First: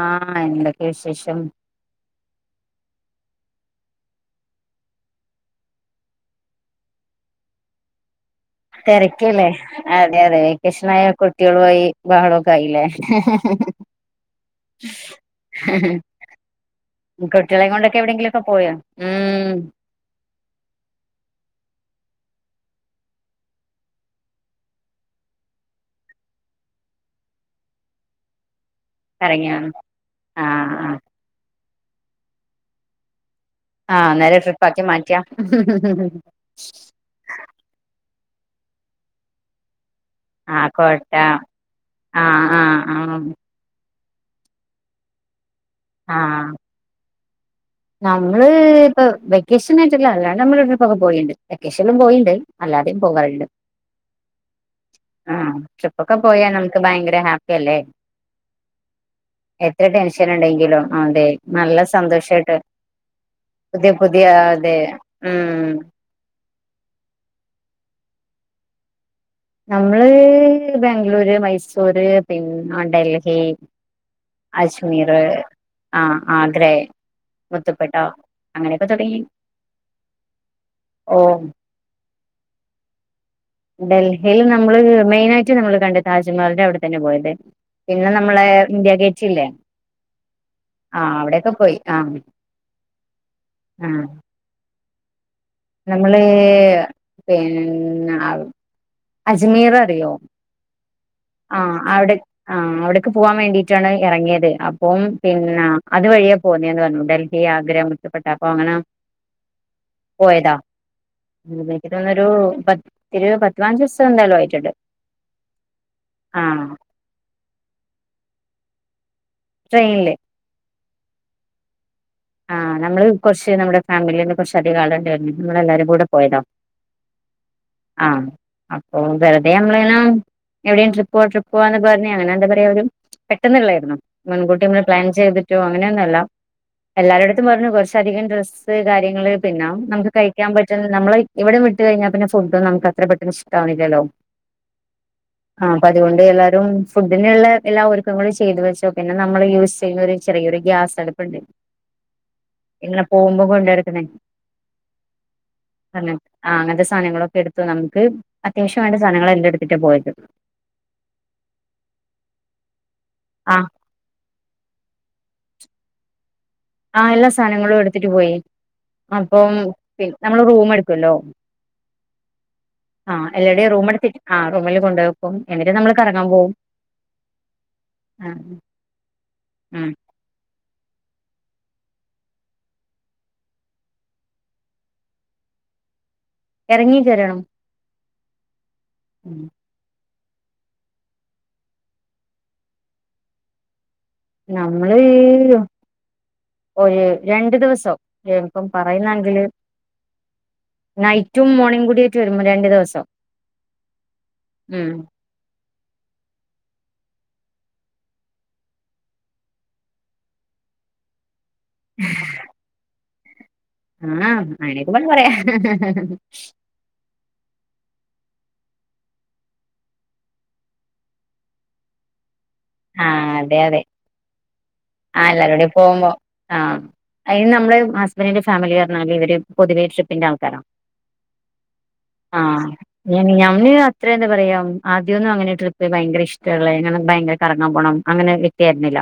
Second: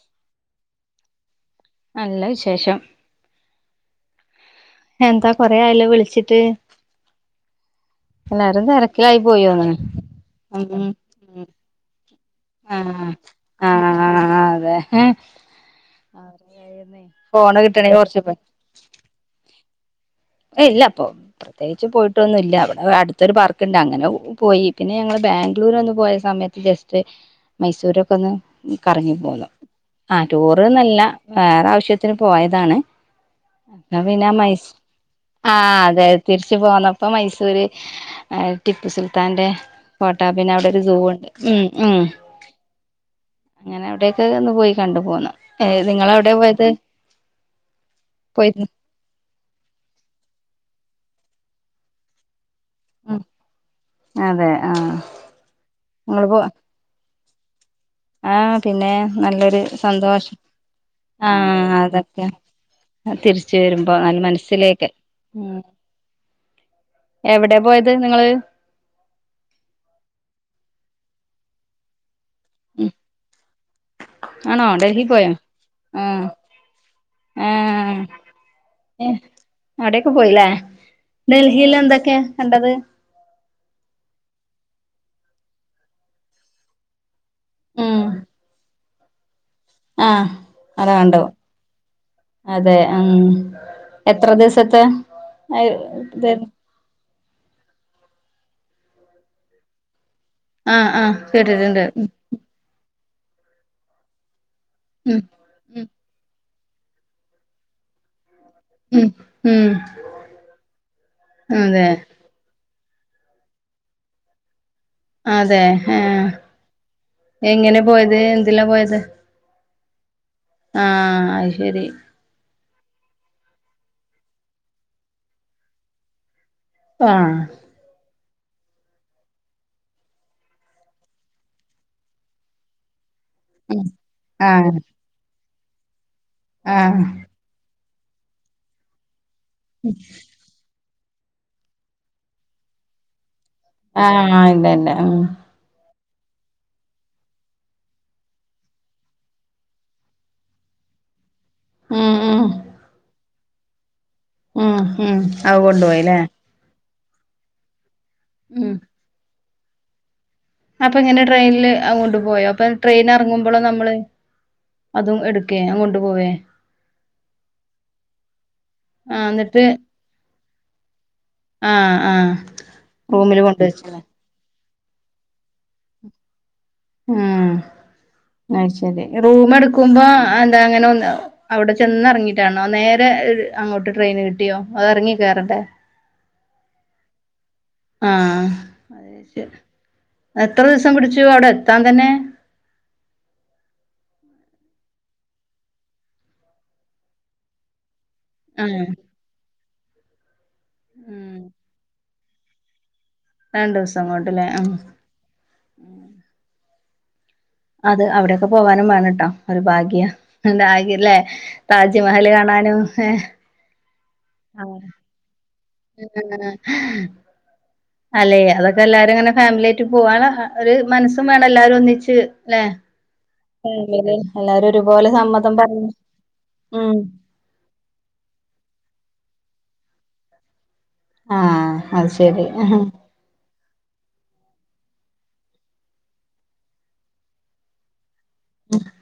ആഹ എന്തൊക്കെ വിശേഷം നല്ല വിശേഷം എന്താ കൊറെ ആയല്ലോ വിളിച്ചിട്ട്? എല്ലാരും തിരക്കിലായി തിരക്കല്ലേ, പോയോന്നണ് അതെ അതെ ഉം വെക്കേഷൻ ആയാൽ ഉം കുട്ടികളുമായി ബഹളം ഒക്കേ ആയില്ലേ, ആഹ് ആഹ് അതെ ഹിഹി ഹി, ഫോണ് കുട്ടികളെയും കൊണ്ട് കിട്ടണേ എവിടെ എങ്കിലും കുറച്ച് ഒക്കെയ് പോയോ? ഉം.. ഇല്ല അപ്പൊ പ്രത്യേകിച്ച് പോയിട്ടൊന്നുംല്ല ഇവിടെ അടുത്തൊരു പാർക്ക് ഇണ്ട് അങ്ങനെ പോയി പിന്നെ ഞങ്ങള് ബാംഗ്ലൂര് ഒന്ന് പോയ സമയത്ത് ജസ്റ്റ് മൈസൂരൊക്കെ ഒന്ന്- ഈ കറങ്ങി പോന്നു- കറങ്ങിയാണ് ആ ആഹ് ആഹ് ടൂറ്ന്നല്ല വേറെ ആവിശ്യം. വിശ്യത്തിന് പോയതാണ് ആഹ് നേരെ ട്രിപ്പ് ആക്കി മാറ്റിയ ആഹ അതെതെ തിരിച്ചു പോന്നപ്പോ മൈസൂര് ടിപ്പു സുൽത്താൻന്റെ കോട്ടാ പിന്നെ ആഹ് അവിടെ ഒരു സൂ കോട്ട ഉണ്ട് ഉ ഉ ആഹ് ആഹ് ആഹ് അങ്ങനെ അവിടെ ചേർന്ന് പോയി കണ്ടു പോന്നു ഏ നിങ്ങൾ എവിടെ ആ ആഹ് പോയത്? നമ്മള് പോയിരുന്നു ഇപ്പ വെക്കേഷൻ ആയിട്ടുള്ളല്ലേ നമ്മളവിടെക്കൊക്കെ പോയിട്ടുണ്ട് വെക്കേഷനിലും പോയിണ്ട് അല്ലാതെയും ഉം പോകറുണ്ട് അതെ ആഹ് ആ ട്രിപ്പ് ഒക്കെ പോയാൽ നമുക്ക് ഭയങ്കര ഹാപ്പ ക്കല്ലെ ആഹ പിന്നെ നല്ലൊരു ടെൻഷൻ സന്തോഷം ഉണ്ടെങ്കിലും അതെ ആഹ നല്ല അതൊക്കെ സന്തോഷായിട്ട് തിരിച്ച പുതിയ വരുമ്പോ നല്ല പുതിയ അതെ മനസ്സിലേക്ക് ഉം എവിടെയാ പോയത് നിങ്ങള് നമ്മള് ബാംഗ്ലൂര് മൈസൂര് പിന്നെ ഉം ഡൽഹി ആണോ ഡൽഹി അജ്മീർ പോയോ ആ ആഹ് ആഗ്രെ മുത്തുപട്ട ആഹ് അങ്ങനെയൊക്കെ തുടങ്ങി അവിടെയൊക്കെ പോയില്ലേ ഓ ഡൽഹിൽ എന്തൊക്കെയാ കണ്ടത് ഡൽഹിൽ നമ്മള് മെയിൻ ആയിട്ട് നമ്മള് കണ്ടത് താജ്മഹലിന്റെ അവിടെ തന്നെയാ പോയത് പിന്നെ നമ്മള് ഇന്ത്യഗേറ്റ് ഇല്ലേ ആഹ അത് ആ കണ്ടു അവിടെയൊക്കെ പോയി ആ അതെ ഉ ആ എത്ര ദിവസത്തെയാ നമ്മള് പിന്ന അജ്മീർ അറിയോ ആ ആ ആ അവിടെ ആ അവിടെ [unintelligible] പോവാൻ വേണ്ടിയിട്ടാണ് ഇറങ്ങിയത് അപ്പം ഉം പിന്നെ ഉം അതുവഴി പോന്നിന്ന് പറഞ്ഞു ഡൽഹി ആഗ്ര മുത്തുപ്പേട്ട അപ്പോ അങ്ങനെ ഉം ഉം പോയതാ അതെ എനിക്ക് തോന്നുന്നു പത്ത് ഒരു പത്തു പതിനഞ്ചു ദിവസം എന്തായാലും ആയിട്ടുണ്ട് അതെ ആഹ ആഹ് എങ്ങനെ പോയത് എന്തിലാ പോയത് [inaudible] ട്രെയിനില് ആഹ അത് ശരി ആഹ് നമ്മള് കുറച്ച് നമ്മടെ ഫാമിലിന്ന് കുറച്ച് അധികം ആളുണ്ടായിരുന്നു നമ്മളെല്ലാരും കൂടെ പോയതോ ആഹ ആ അപ്പൊ വെറുതെ നമ്മളെല്ലാം എവിടെയും ട്രിപ്പ്‌ പോവാം ട്രിപ്പ് പോവാന്ന് പറഞ്ഞു അങ്ങനെ എന്താ പറയാ ഒരു പെട്ടെന്നുള്ളെയായിരുന്നു മുൻകൂട്ടി ആഹ് നമ്മള് പ്ലാൻ ചെയ്തിട്ട് റ്റോ അങ്ങനെയൊന്നുമല്ല ആഹ് എല്ലാരെടുത്തും പറഞ്ഞു പക്ഷെ അധികം ഡ്രസ്സ് കാര്യങ്ങള് പിന്നെ നമുക്ക് കഴിക്കാൻ പറ്റുന്ന നമ്മള് ഇവിടം വിട്ട് കഴിഞ്ഞാൽ പിന്നെ ഫുഡ് നമുക്കത്ര പെട്ടെന്ന് ഇഷ്ടാവില്ലല്ലോ ആഹ് ഇതന്ന ഉ [unintelligible] ആ അപ്പൊ അതുകൊണ്ട് എല്ലാരും ഫുഡിനുള്ള എല്ലാ ഒരുക്കങ്ങളും ചെയ്തു വെച്ചു പിന്നെ നമ്മള് യൂസ് ചെയ്യുന്ന ഒരു ചെറിയൊരു ഗ്യാസ് അടുപ്പുണ്ട് ഉം ഉം ഇങ്ങനെ പോകുമ്പോ കൊണ്ട് നടക്കുന്ന ഉം ഉം അവ കൊണ്ടു പോയില്ലേ ആ അങ്ങനത്തെ സാധനങ്ങളൊക്കെ എടുത്ത് ന നമുക്ക് അത്യാവശ്യം വേണ്ട സാധനങ്ങൾ എല്ലാം എടുത്ത് ട്ട പോയിട്ട് അപ്പൊ ഇങ്ങനെ ട്രെയിനിില് അങ്ങോട്ടു പോയോ അപ്പൊ ട്രെയിൻ ആ ഇറങ്ങുമ്പോള് നമ്മള് അതും എടുക്കെ അതുംകൊണ്ട്‌ പോവേ ആഹ് എല്ലാ സാനങ്ങളും എടുത്തിട്ട് പോയി അപ്പം പി നമ്മള് റൂമെടു ആഹ ആഹ ആ റൂമില് എല്ലാരുടെയും കൊണ്ടുവെച്ച റൂം എടുത്തിട്ട് ആ റൂമിൽ കൊണ്ട് വെക്കും എന്നിട്ട് നമ്മൾ കറങ്ങാൻ പോകും ഉ അയിശരി റൂം ഉം എടുക്കുമ്പോ എന്താ അങ്ങനെ ഒ അവിടെ ചെന്നിറങ്ങിട്ടാണോ നേരെ അങ്ങോട്ട് ട്രെയിൻ കിട്ടിയോ അത് ഇറങ്ങി കയറണ്ടേ ഇറങ്ങി [unintelligible] ആ ഉം [unintelligible] എത്ര ദിവസം പിടിച്ചു അവിടെ എത്താൻ തന്നെ നമ്മള് ഒരു രണ്ടു ദിവസം ആ എപ്പം പറയുന്നങ്കില് ഉം നൈറ്റും മോർണിങ് കൂടി ച്ചു വരുമ്പ രണ്ടു ദിവസം രണ്ടു ദിവസം അങ്ങോട്ടില്ലേ ആ ഉം അത് അവിടൊക്കെ പോവാനും വേണോട്ടാ ഒരു ഭാഗ്യം [unintelligible] ല്ലേ താജ്മഹല് കാണാനും ഏ ആഹ് അനേ [unintelligible] പറയാ ഉം [inaudible] അതൊക്കെ എല്ലാരും ഇങ്ങനെ ഫാമിലിായിട്ട് പോവാൻ ഒരു മനസ്സും വേണം എല്ലാരും ഒന്നിച്ച് ല്ലെ ആഹ അതെ അതെ ഫാമിലി എല്ലാരും ഒരുപോലെ ആ സമ്മതം എല്ലരുോടയും പറഞ്ഞു പോകുമ്പോ ആഹ ഉം അ നമ്മള് ഹസ്ബൻഡിന്റെ ഫാമിലി പറഞ്ഞല് ഇവര് പൊതുവേ ട്രി പ്പിന്റെ ആൾക്കാരാം ആഹ് അ ശെരി ആ ഇത്ര എന്താ പറയാ ആദ്യമന്നും അങ്ങനെ ട്രിപ്പ് ഭയങ്കര ഇഷ്ടുള്ളനെ ഭയങ്ക കറങ്ങാൻ പോണം അങ്ങനെ വ്യക്തിയായിരുന്നില്ല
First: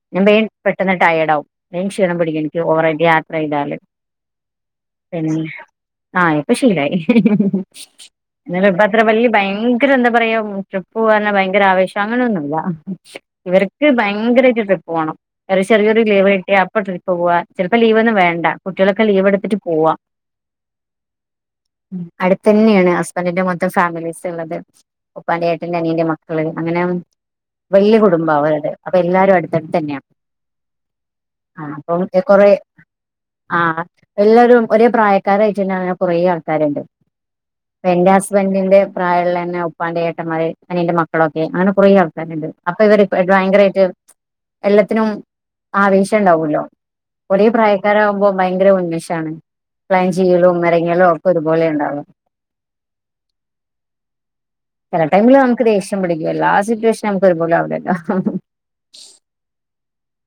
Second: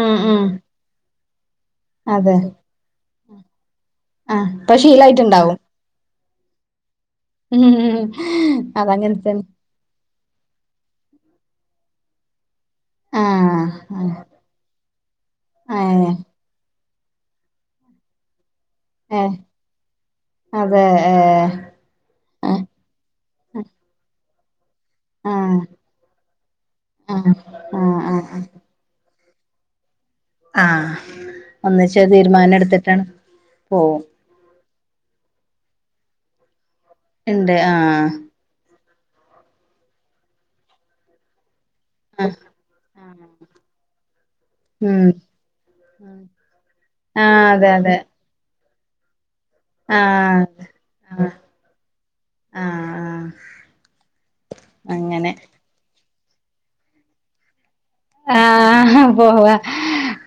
ഉം ഞാൻ ഉം വേഗം പെട്ടെന്ന് ടയർഡ് ആാവും വേഗം ക്ഷീണം അതെ പിടിക്കും എനിക്ക് ഓവറായിട്ട് യാത്ര ചെയ്താല് ആഹ് ഇപ്പൊ പിന്നെ ശീലായിട്ടുണ്ടാവും ആ് എപ്പൊ ശീലായി ഉം എന്നാലുമിപ്പത്ര അതങ്ങനെ വലിയ തന്നെ ഭയങ്കര എന്താ പറയാ ട്രിപ്പ്പോവാൻ ഭയങ്കര [unintelligible] അങ്ങനൊന്നുമല്ല ഇവർക്ക് ആഹ് ഭയങ്കരമായിട്ട് ട്രിപ്പ് പോകണം ഒരു ചെറിയൊരു ഏഹ് ലീവ് കിട്ടിയ ഇപ്പ ട്രിപ്പ് പോവാ ചിലപ്പോ ലീവ് ഒന്നും വേണ്ട. കുട്ടികളൊക്കെ ലീവ് ഏഹ് എടുത്തിട്ട് പോവാ അതെ ഏഹ് അടുത്തന്നെയാണ് ഹസ്ബൻഡിന്റെ മൊത്തം ഫാമിലി. ള്ളത് ഉപ്പാന്റെ ആഹ് ഏട്ടല്ല അനീറെ മക്കള് അങ്ങനെ ആഹ് വലിയ ആഹ് കുടുംബം ആഹ് അവടെ എല്ലാരും അടുത്തടുത്തന്നെയാ ആഹ് ഒന്നിച്ച് കൊറെ തീരുമാനം എടുത്തിട്ടാണ് ആ പോവും. എല്ലാരും ഒരേ പ്രായക്കാരായിട്ടു തന്നെ അങ്ങനെ കുറെേ ആൾക്കാരുണ്ട്. ഇണ്ട് എന്റെ ആഹ് ഹസ്ബന്റിന്റെ പ്രായമുള്ളന്നെ ഉപ്പാന്റെേ ഏട്ടന്മാര് അനിയന്റെ മക്കളൊക്കെ അങ്ങനെ കുറേ [unintelligible] അപ്പോ ഇവർ ആഹ് ഭയങ്കരമായിട്ട് എല്ലാത്തിനും ആവേശം ഉം ഉണ്ടാവല്ലോ ആഹ് ഒരേ അതെ അതെ പ്രായക്കാരാകുമ്പോ ഭയങ്കര മഷാണ് പ്ലാൻ ആഹ് ചെയ്യലും [unintelligible] ഒക്കെ ആഹ് ഒരുപോലെ ഉണ്ടാവും ആഹ് ചല അങ്ങനെ ടൈമില് നമുക്ക് ദേഷ്യ പിടിക്കില്ല ആ സിറ്റേഷൻ [unintelligible] ആഹ് പോവാ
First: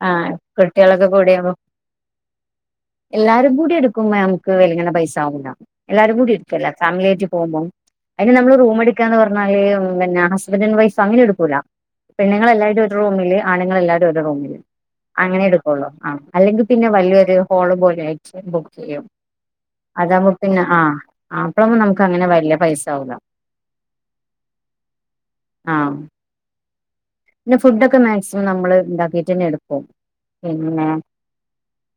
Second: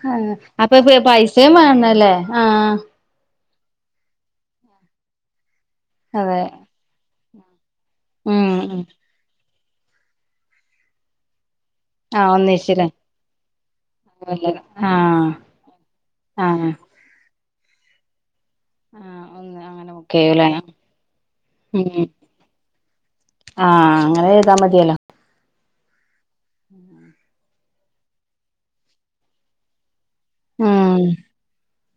ആഹ് അപ്പൊ കുട്ടികളൊക്കെ പൈസയും കൂടിയാകുമ്പോ വേണല്ലേ ആഹ് എല്ലാരും കൂടി എടുക്കുമ്പോ നമുക്ക് വലങ്ങണ പൈസാവില്ല. എല്ലാരും കൂടി അതെ എട്ക്കലാ ഫാമിലിയായ്ട്ട് [unintelligible] അയിന് ഉം നമ്മള് റൂം ഉം എടുക്കാന്ന് പറഞ്ഞാ ഏ ഒന്നുല്ല ഞാന് ഹസ്ബന്റ് ആന് വൈഫ് അങ്ങനെ എടുക്കൂല ആഹ് പെണ്ണുങ്ങളെല്ലാവരൂടെ ഒന്നിച്ചില്ലേ ഒരു റൂമില് ആണുങ്ങൾെല്ലാവരും ഒരു റൂമില് ആഹ് അങ്ങനെ എടുക്കുള്ളൂ ആ അല്ലെങ്കിൽ ആഹ് പിന്നെ വലിയൊരു കോളം പോല ആയി ബുക്ക് ചെയ്യും ആഹ് ഒന്ന് അങ്ങനെ ബുക്ക് അതാവകുമ്പോ ചെയ്യൂലേ പിന്നെ ആ അപ്പഴ നമുക്ക് ഉം അങ്ങനെ വലിയ പൈസ ആകൂല ആഹ് അങ്ങനെ ചെയ്താ ആഹ ഉം പിന്നെ ഫുഡൊക്കെ മാക്സിമം നമ്മള് ഉണ്ടാക്കിട്ട് തന്നെ എടുക്കും. പിന്നെ ഉം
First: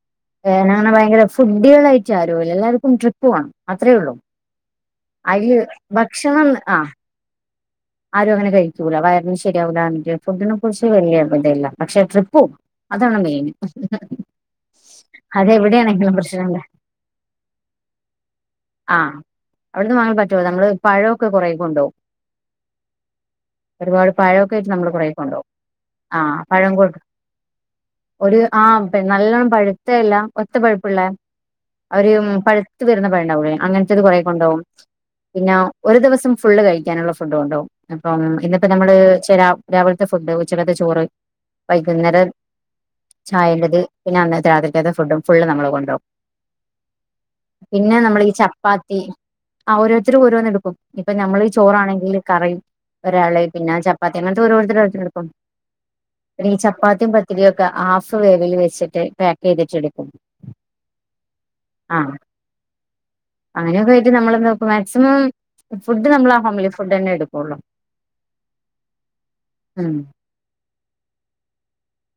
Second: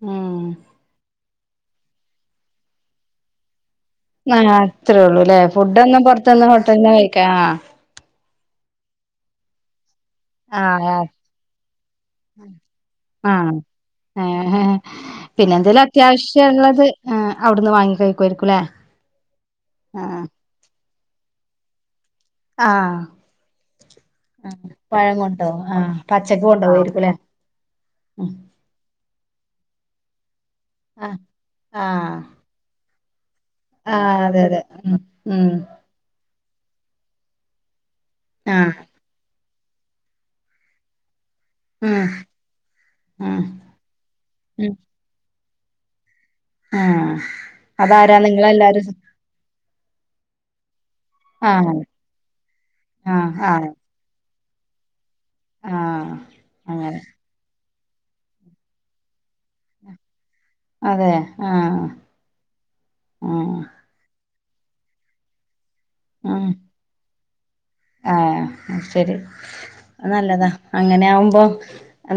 ഉം നങ്ങനെ ഭയങ്കര ഫുഡികളായിട്ട് ആരുല്ല എല്ലാവർക്കും ട്രിപ്പ് പോണം. അത്രേ ഉള്ളൂ ആ അത്രേ ഉള്ളൂ ല്ലേ അതില് ഫുഡ് ഒന്നും പുറത്തന്ന് ഭക്ഷണം ആ ഹോട്ടല കഴിക്കാ ആ ആരും അങ്ങനെഴിക്കൂല വയറിന് ശരിയാകൂലാ ഫുഡിനെ കുറിച്ച് ആഹ് ആഹ് വലിയ ഇതല്ല പക്ഷെ ട്രിപ്പു പോവും അതാണ് മെയിൻ ആഹ് ഏഹ് പിന്നെ എന്തേലും അതെവിടെയാണെങ്കിലും പ്രശ്നല്ലാ അത്യാവശ്യള്ളത് ആഹ് അവിടുന്ന് വാങ്ങി കഴിക്കുവായിരിക്കുംല്ലേ ആഹ് അവിടുന്ന് വാങ്ങാൻ ആഹ് പറ്റുമോ നമ്മള് പഴമൊക്കെ കുറേ കൊണ്ടോവും ആഹ് ഒരുപാട് പഴമൊക്കെ ആഹ് ആട്ട് നമ്മള് കുറ പഴം കൊണ്ടുപോകും കൊണ്ടോ ആഹ് ആ പച്ചക്ക് പഴം കൊട്ട കൊണ്ടോവായിരിക്കുംല്ലേ ഉം ഒരു ആ നല്ലോണ്ണം പഴ അതല്ല [inaudible] ഒത്ത പഴുപ്പുള്ള ആഹ് അവര് ആഹ് പഴുത്തത്ത് വരുന്ന പഴംണ്ടാവുള്ള അങ്ങനത്തത് കുറെേ ആഹ് അതെ കൊണ്ടു അതെ പോകും ഉം ഉം പിന്നെ ഒരു ദിവസം ഫുള്ള് കഴിക്കാനുള്ള ഫുഡ്‌ കൊണ്ടോവും അപ്പം ഇന്നിപ്പ ആഹ് നമ്മള് ചില രാവിലത്തെ ഫുഡ് ഉച്ചക്കത്തെ ചോറ് ഉം വൈകുന്നേരം ഉം ചായേറത് പിന്നെ അന്നത്തെ ഉം രാത്രിക ഫുഡും ഫുള് നമ്മള് കൊണ്ടോവും ആഹ് പിന്നെ അതാരാ നമ്മൾ ഈ നിങ്ങളെല്ലാരും ചപ്പാത്തി ഓരോരുത്തരും ഓരോന്ന് എടുക്കും ഇപ്പൊ നമ്മൾ ആഹ് ചോറാണെങ്കിൽ. കറയും ആഹ് [unintelligible] ആഹ് പിന്നെ ചപ്പാത്തി അങ്ങത്തെ ഓരോര്ത്തര് ഓരോര്ത്തര് ആഹ് പിന്നെ ഈ അങ്ങനെ ചപ്പാത്തിയും പത്തിരി ഒക്കെ ആഫ് വേവിൽ വെച്ചിട്ട് പാക്ക് ചെയ്തിട്ടെടുക്കും. അതെ ആഹ് ആഹ ആഹ് അങ്ങനെയൊക്കെ ആയിട്ട് നമ്മള മാക്സിമം ഫുഡ് നമ്മള ഉം ഹോംലി ഫുഡ് അതന്നെടും ആഹ് ശരി ഉം നല്ലതാ അങ്ങനെ ആകുമ്പോ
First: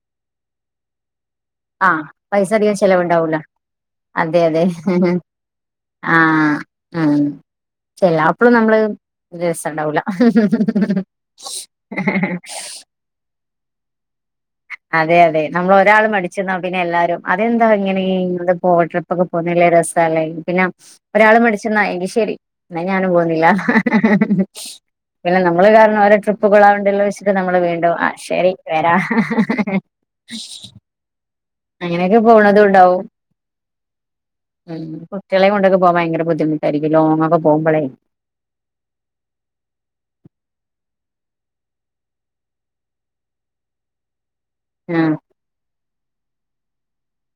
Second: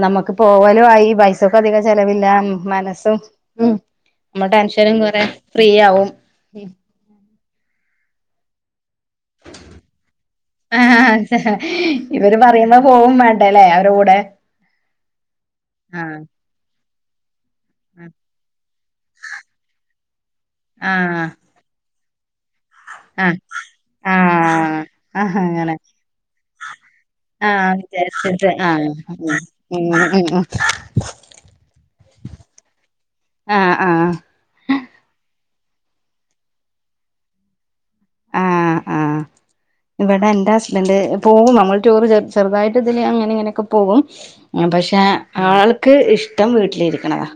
നമ്മുക്ക് പോവലും ആയി ക്ക് അധികം ആഹ് ചെലവില്ല പൈസ അധികം മനസ്സും ചെലവുണ്ടാവൂല ഉ അതെ നമ്മ അതെ ടെൻഷനും കൊറെ ഫ്രീ ആവും എല്ലാപ്പളും നമ്മള് രസംണ്ടാവൂല ആഹ് ഇവര് പറയുമ്പോ [unintelligible] പോവും വേണ്ടല്ലേ അവരെ കൂടെ അതെ അതെ നമ്മള് ഒരാൾ ആഹ് മടിച്ച പിന്നെ എല്ലാരും. അതെന്താ ഇങ്ങനെ ഇ ഗോവ ട്രിപ്പ് ഒക്കെ പോന്നില്ല രസല്ലേ പിന്നെ ആഹ് ഒരാള് മടിച്ച നിന്ന ശരി എന്ന ഞാനും ആഹ് പോുന്നില്ല ആഹ് ആഹ് പിന്നെ നമ്മള് അങ്ങനെ കാരണം ഓരോ ട്രിപ്പ് കൊള്ളണ്ടല്ലോ വെച്ചിട്ട് നമ്മള് ആഹ് വീണ്ടും ആ ശെരി വിചാരിച്ചിട്ട് ആഹ് വരാ ഉം ഉം ഉ അങ്ങനെയൊക്കെ പോണത് ഉണ്ടാവും ആഹ് ആഹ് ഊ ഇളയ കൊണ്ടൊക്കെ പോവാൻ ഭയങ്കര ബുദ്ധിമുട്ടായിരിക്കും ലോങ്കക്കെ പോക്പഴേ. ആഹ ആഹ് ഇവിടെ എൻറെ ഹസ്ബൻഡ് പോവും നമ്മൾ ടൂറ് ചെറുതായിട്ട് ഇതില് അങ്ങനെ ഇങ്ങനെയൊക്കെ പോകും പക്ഷേ ആഹ് ആൾ ക്ക് ഇഷ്ടം വീട്ടിലിരിക്കണതാ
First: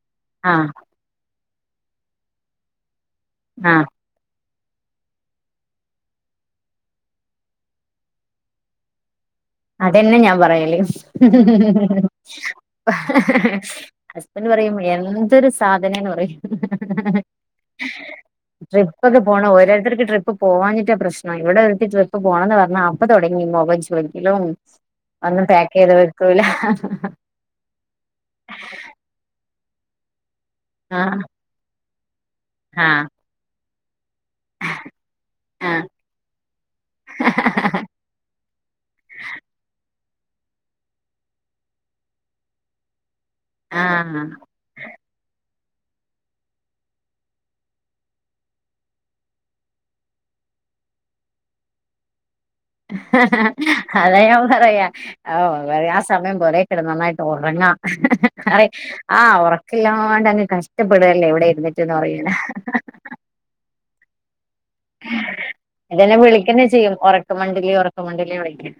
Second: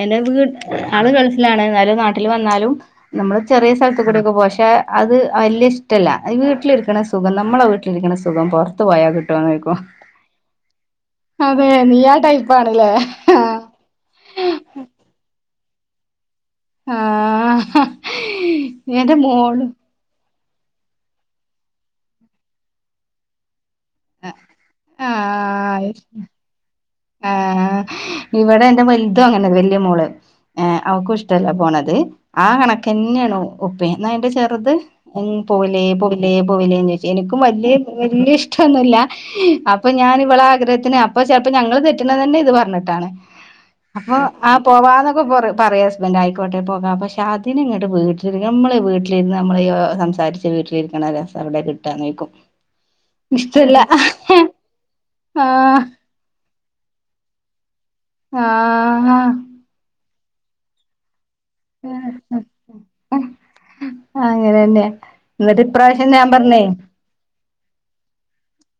എന്റ വീട് ആഹ് ആള് ഗൾ ആണ് എന്നാലും നാട്ടിൽ വന്നാലും നമ്മള് ചെറിയ ആഹ് സ്ഥലത്ത് കൂയൊക്ക പോ- ച- അത് അല്യ ഇഷ്ടല്ല വീട്ടിലിരിക്കണ സുഖം നമ്മളെ വീട്ടിലിരിക്കണ സുഖം പൊറത്ത് പോയാൽ കിട്ടൂ അതെന്നെ ഞാൻ പറയലേ അതെ നീ ആ ടൈപ്പാണല്ലേ ഹസ്ബൻഡ് പറയും എന്തൊരു സ് സാധനോന്ന് പറയും ആഹ ന്റ മോള് പോവാഞ്ഞിട്ട പ്രശ്നം ഇവിടെ ഒരുത്തി ട്രിപ്പ്‌ പോണന്ന് പറഞ്ഞാ അപ്പൊ തുടങ്ങി മുഖ ലും ഒന്നും പാക്ക് ചെയ്ത് വെക്കൂല ആ ഇവിടെ എന്റെ വലുതും അങ്ങനെ വ- മോള് ഏ് അവക്കും ആഹ് ഇഷ്ടല്ല പോണത് ആ ആഹ് കണക്കന്നെയാണ് ഒപ്പേ എന്ന എന്റെ ചെറുത് പോവിലേ ആഹ് പോവിലേ പോവിലേന്ന് ചോദിച്ചു എനിക്കും വ വലിയ ഇഷ്ടൊന്നുമില്ല അപ്പൊ ഞാന് ഇവള ആഗ്രഹത്തിന് അപ്പോ ചിലപ്പോ ഞ- ഞങ്ങള് തെററ്റുന്ന തന്നെ ഇത് പറഞ്ഞിട്ടാണ് അപ്പൊ ആഹ് ആ പോവാന്നൊക്കെ പറയും പറയും ഹുസ്ബൻഡ് ആയിക്കോട്ടെ പോകാം പക്ഷെ അതിന് ഇങ്ങോട്ട് വീട്ടിലി നമ്മളെ വീട്ടിലിരിന്ന് നമ്മൾ സംസാരിച്ച് വീട്ടിലിരിക്കണ രസം അവിടെ കിട്ടാന്ന്ോക്കും അതയാ പറയാ ആഹ് ആ സമയം പോലെ ഇവിടെ നന്നായിട്ട് ഉറങ്ങാം അ ആഹ ആഹ് ഉറക്കില്ല ഒരുപാടങ്ങു കഷ്ടപ്പെടല്ലേ ഇവിടെ എഴുന്നേറ്റന്ന് പറയാനാ ആ ഇതെന്നെ പറഞ്ഞേ വിളിക്കന്നെ ചെയ്യും ഉറക്കുമണ്ടിലി ഉറക്കുമണ്ടിലി വിളിക്ക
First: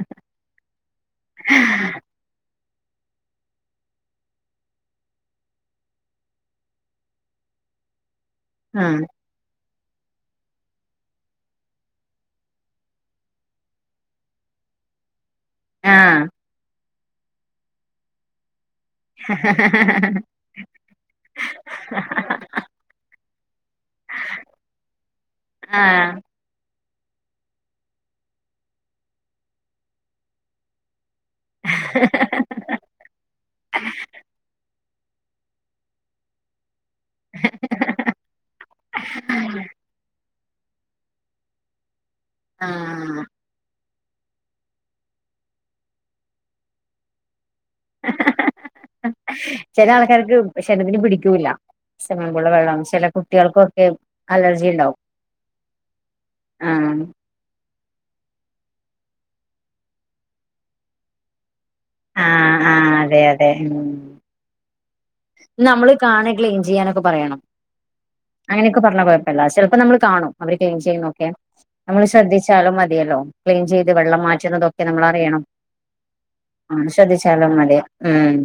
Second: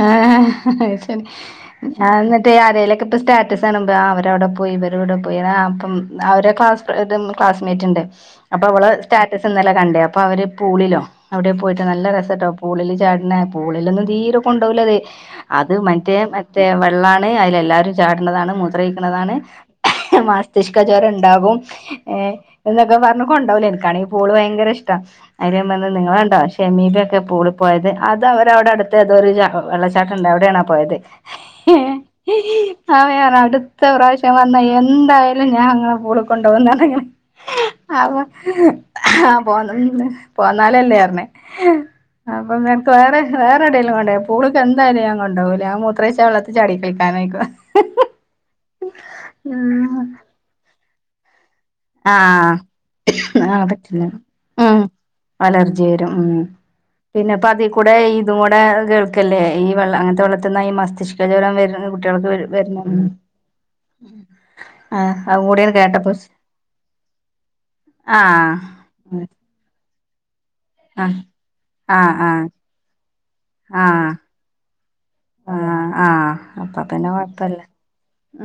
ആഹ് ആരെങ്കിലുമൊക്കെ ഇപ്പ സ്റ്റാറ്റസ് ആണുമ്പ അവരവിടെ പോയി ഇവരവിടെ പോയി അപ്പം അവര് ക്ലാസ് ക്ലാസ്മേറ്റ് ഇണ്ട് അപ്പൊ അവള് ആഹ് സ്റ്റാറ്റസിന്നലെ കണ്ടേ അപ്പോൾ അവര് പൂളിലോ അവിടെ പോയിട്ട് നല്ല രസട്ടോ പൂളിൽ ചാടുന്ന പൂളിലൊന്നും തീര- ഉണ്ടോലത് അത് മറ്റേ ആഹ് മറ്റേ മറ്റ് ള്ള ആണെ അയ്ലെ എല്ലാരും ചാടുന്നതാണ് മു താണ് മസ്തിഷ്ക ജോരം ഇണ്ടാകും ഏഹ് എന്നൊക്കെ പറഞ് കൊണ്ടാവൂലേ എനിക്കണ ഈ പൂള് ഭയങ്കര ഇഷ്ട അയിൽ ഞാൻ പറഞ്ഞു ആഹ് നിങ്ങളണ്ടാ ശമീടട് ക്കെ പൂളി പോയത് അത് അവര വിടെ അടുത്ത തോരു വെള്ളച്ചാട്ടണ്ട് അവിടെയാണ പോയത് എഹ് അവയാണ് അടുത്ത പ്രാവശ്യം വന്ന എ എന്തായാലും ഞാങ്ങളെ പൂളക്കൊണ്ടോകുന്നറഞ്ങ്ങാണ്ട് അപോ ആ പോന്നപിന്നെ പോന്നാലല്ലേപറഞ്ഞെ അപ്പം നിനക്ക് വേറെ ആഹ് വേറെ എടലും പൂളെ എന്തായാലും കൊണ്ടാവൂല അ മൂത്രേയ്ച്ച വെള്ളത്തി ചടി കളിക്കാനായിക്കും ഹ്‌ ഹ്‌ ഹ്‌ ചെല ആൾക്കാർക്ക് ഭക്ഷണം അയ്ന് പിടിക്കൂല്ല സ്വിമ്മിംഗ് പൂളിലെ ആഹ് വെള്ളം ചില ആ കുട്ടികൾക്കൊക്കെ പറ്റില്ല അലർജി ഉം ഉണ്ടാവും അലർജി വരും ഉം ആഹ് പിന്നെപ്പ അതിക് കൂടെ ഇതും കൂടെ കേൾക്കല്ലേ ഈവെള്ള അങ്ങനത്തെ വെള്ളത്തിന്ന ഈ മസ്തിഷ്ക ജ്വലം വരന്ന് അത് കുട്ടിയാൾക്ക് ആഹ് വരുന്ന ആഹ് അതെ അതെ ഉം ആഹ് അതും കൂടി നമ്മള് കേട്ടപ്പോ കാണക്ളീൻ ചിയ് പറയണം ആഹ് അങ്ങനക്കെ പറഞ്ഞ കൊഴപ്പല്ല ചെലപ്പോ നമ്മള് കാണും. അവര് ക്ലീൻ ആഹ് ചെയ്യുന്നൊക്കെ നമ്മള് ആഹ് ആഹ് ശ്രദ്ധിച്ചാലും മതിയല്ലോ ക്ലീൻ ചെയ്ത് ആഹ് വെള്ളം മാറ്റുന്നതൊക്കെ നമ്മൾ അറിയണം ആഹ് ആഹ് ആ അപ്പൊ പിന്നെ ശ്രദ്ധിച്ചാലും കൊഴപ്പല്ല മതി ഉം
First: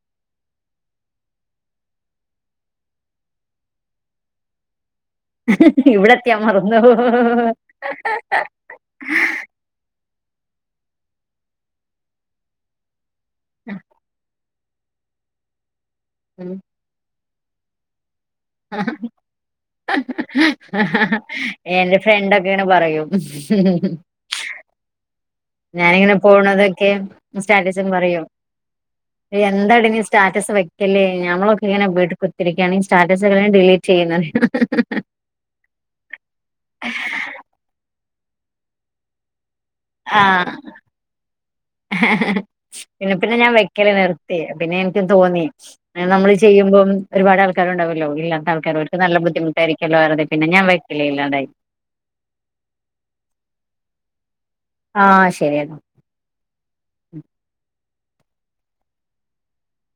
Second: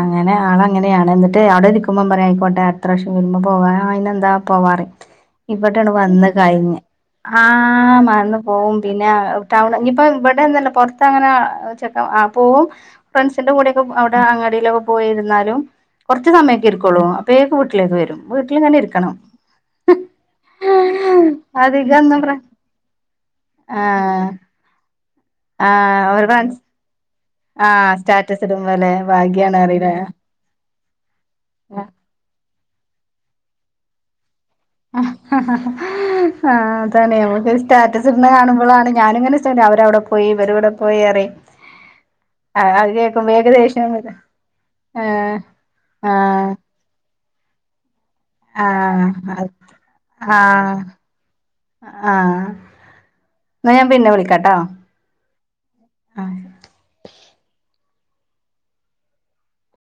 അങ്ങനെ ആൾങ്ങനെയാണ് എന്നിട്ട് എവിടെ ഇരിക്കുമ്പോം പറയാമായിയിക്കോട്ടെ എത്ര പ്രാവ്യം വരുമ്പോ പോവാ അയിന് എന്താ പോവാറേം. ഇവിടൊണ് വന്ന് ഇവിടെത്തിയാ കയിഞ്ഞ് മറന്നു ആ മറന്ന് പോവും പിന്നെ ടൗൺ ഇനീപ്പ ഇവി- അന്നല്ല പുറത്ത് അങ്ങനെ ചെക്ക ആ പോവും. ഫ്രണ്ട്സിന്റെ കൂടെ ഒക്കെ അവിടെ അങ്ങ- ലോ പോയിരുന്നാലും കൊറച്ച് ഉം സമയൊക്കെ ഇരിക്കെളളു. വേക്ക് ഉട്ടിലേക്ക് വരും. വീട്ടിലങ്ങന്നെ ഇരിക്കണം അധിക എന്റെ എന്താ പറ ഫ്രണ്ടൊക്കെ ഇങ്ങനെ പറയും ആഹ് ആഹ് ഞാനിങ്ങനെ ഒരു ഫ്രണ്ട്സ് പോണതൊക്കെ സ്റ്റാറ്റസും ആഹ് പറയും സ്റ്റാറ്റസ് ഇടുമ്പോല്ലേ ഭാഗ്യാണ് എന്താടിനി അറിയില്ലേ സ്റ്റാറ്റസ് വയ്ക്കല്ലേ ഞമ്മളൊക്കെ ഇങ്ങനെ വീട്ട്ക് എനിക്കാണ് ഈ സ്റ്റാറ്റസെക്കെെയാം ഡിലീറ്റ് ചെയ്യുന്നറയും. ആ അതാണ നമുക്ക് സ്റ്റാറ്റസ് ഇട്ന്ന കാണുമ്പോളാണ് ഞാനിങ്ങനെ അവരവിടെ പോയി ആഹ ഇവരിവിടെ പോയി പറയും അത് പിന്നെ കേൾക്കുമ്പോ പിന്നെ ഞാൻ വെക്കല ഏകദേശം നിർത്തി പിന്നെ എനിക്കും ആഹ് തോന്നി നമ്മള് ചെയ്യുമ്പം ഒരുപാട് കണ്ടാവ ആഹ വെറുതെ ആഹ പിന്നെ ഞാൻ വെക്കല് ഇല്ലാണ്ടായി ആഹ എന്ന ഞാൻ പിന്നെ വിളിക്കാട്ടെ ആഹ ശരിയെന്നാ ഉം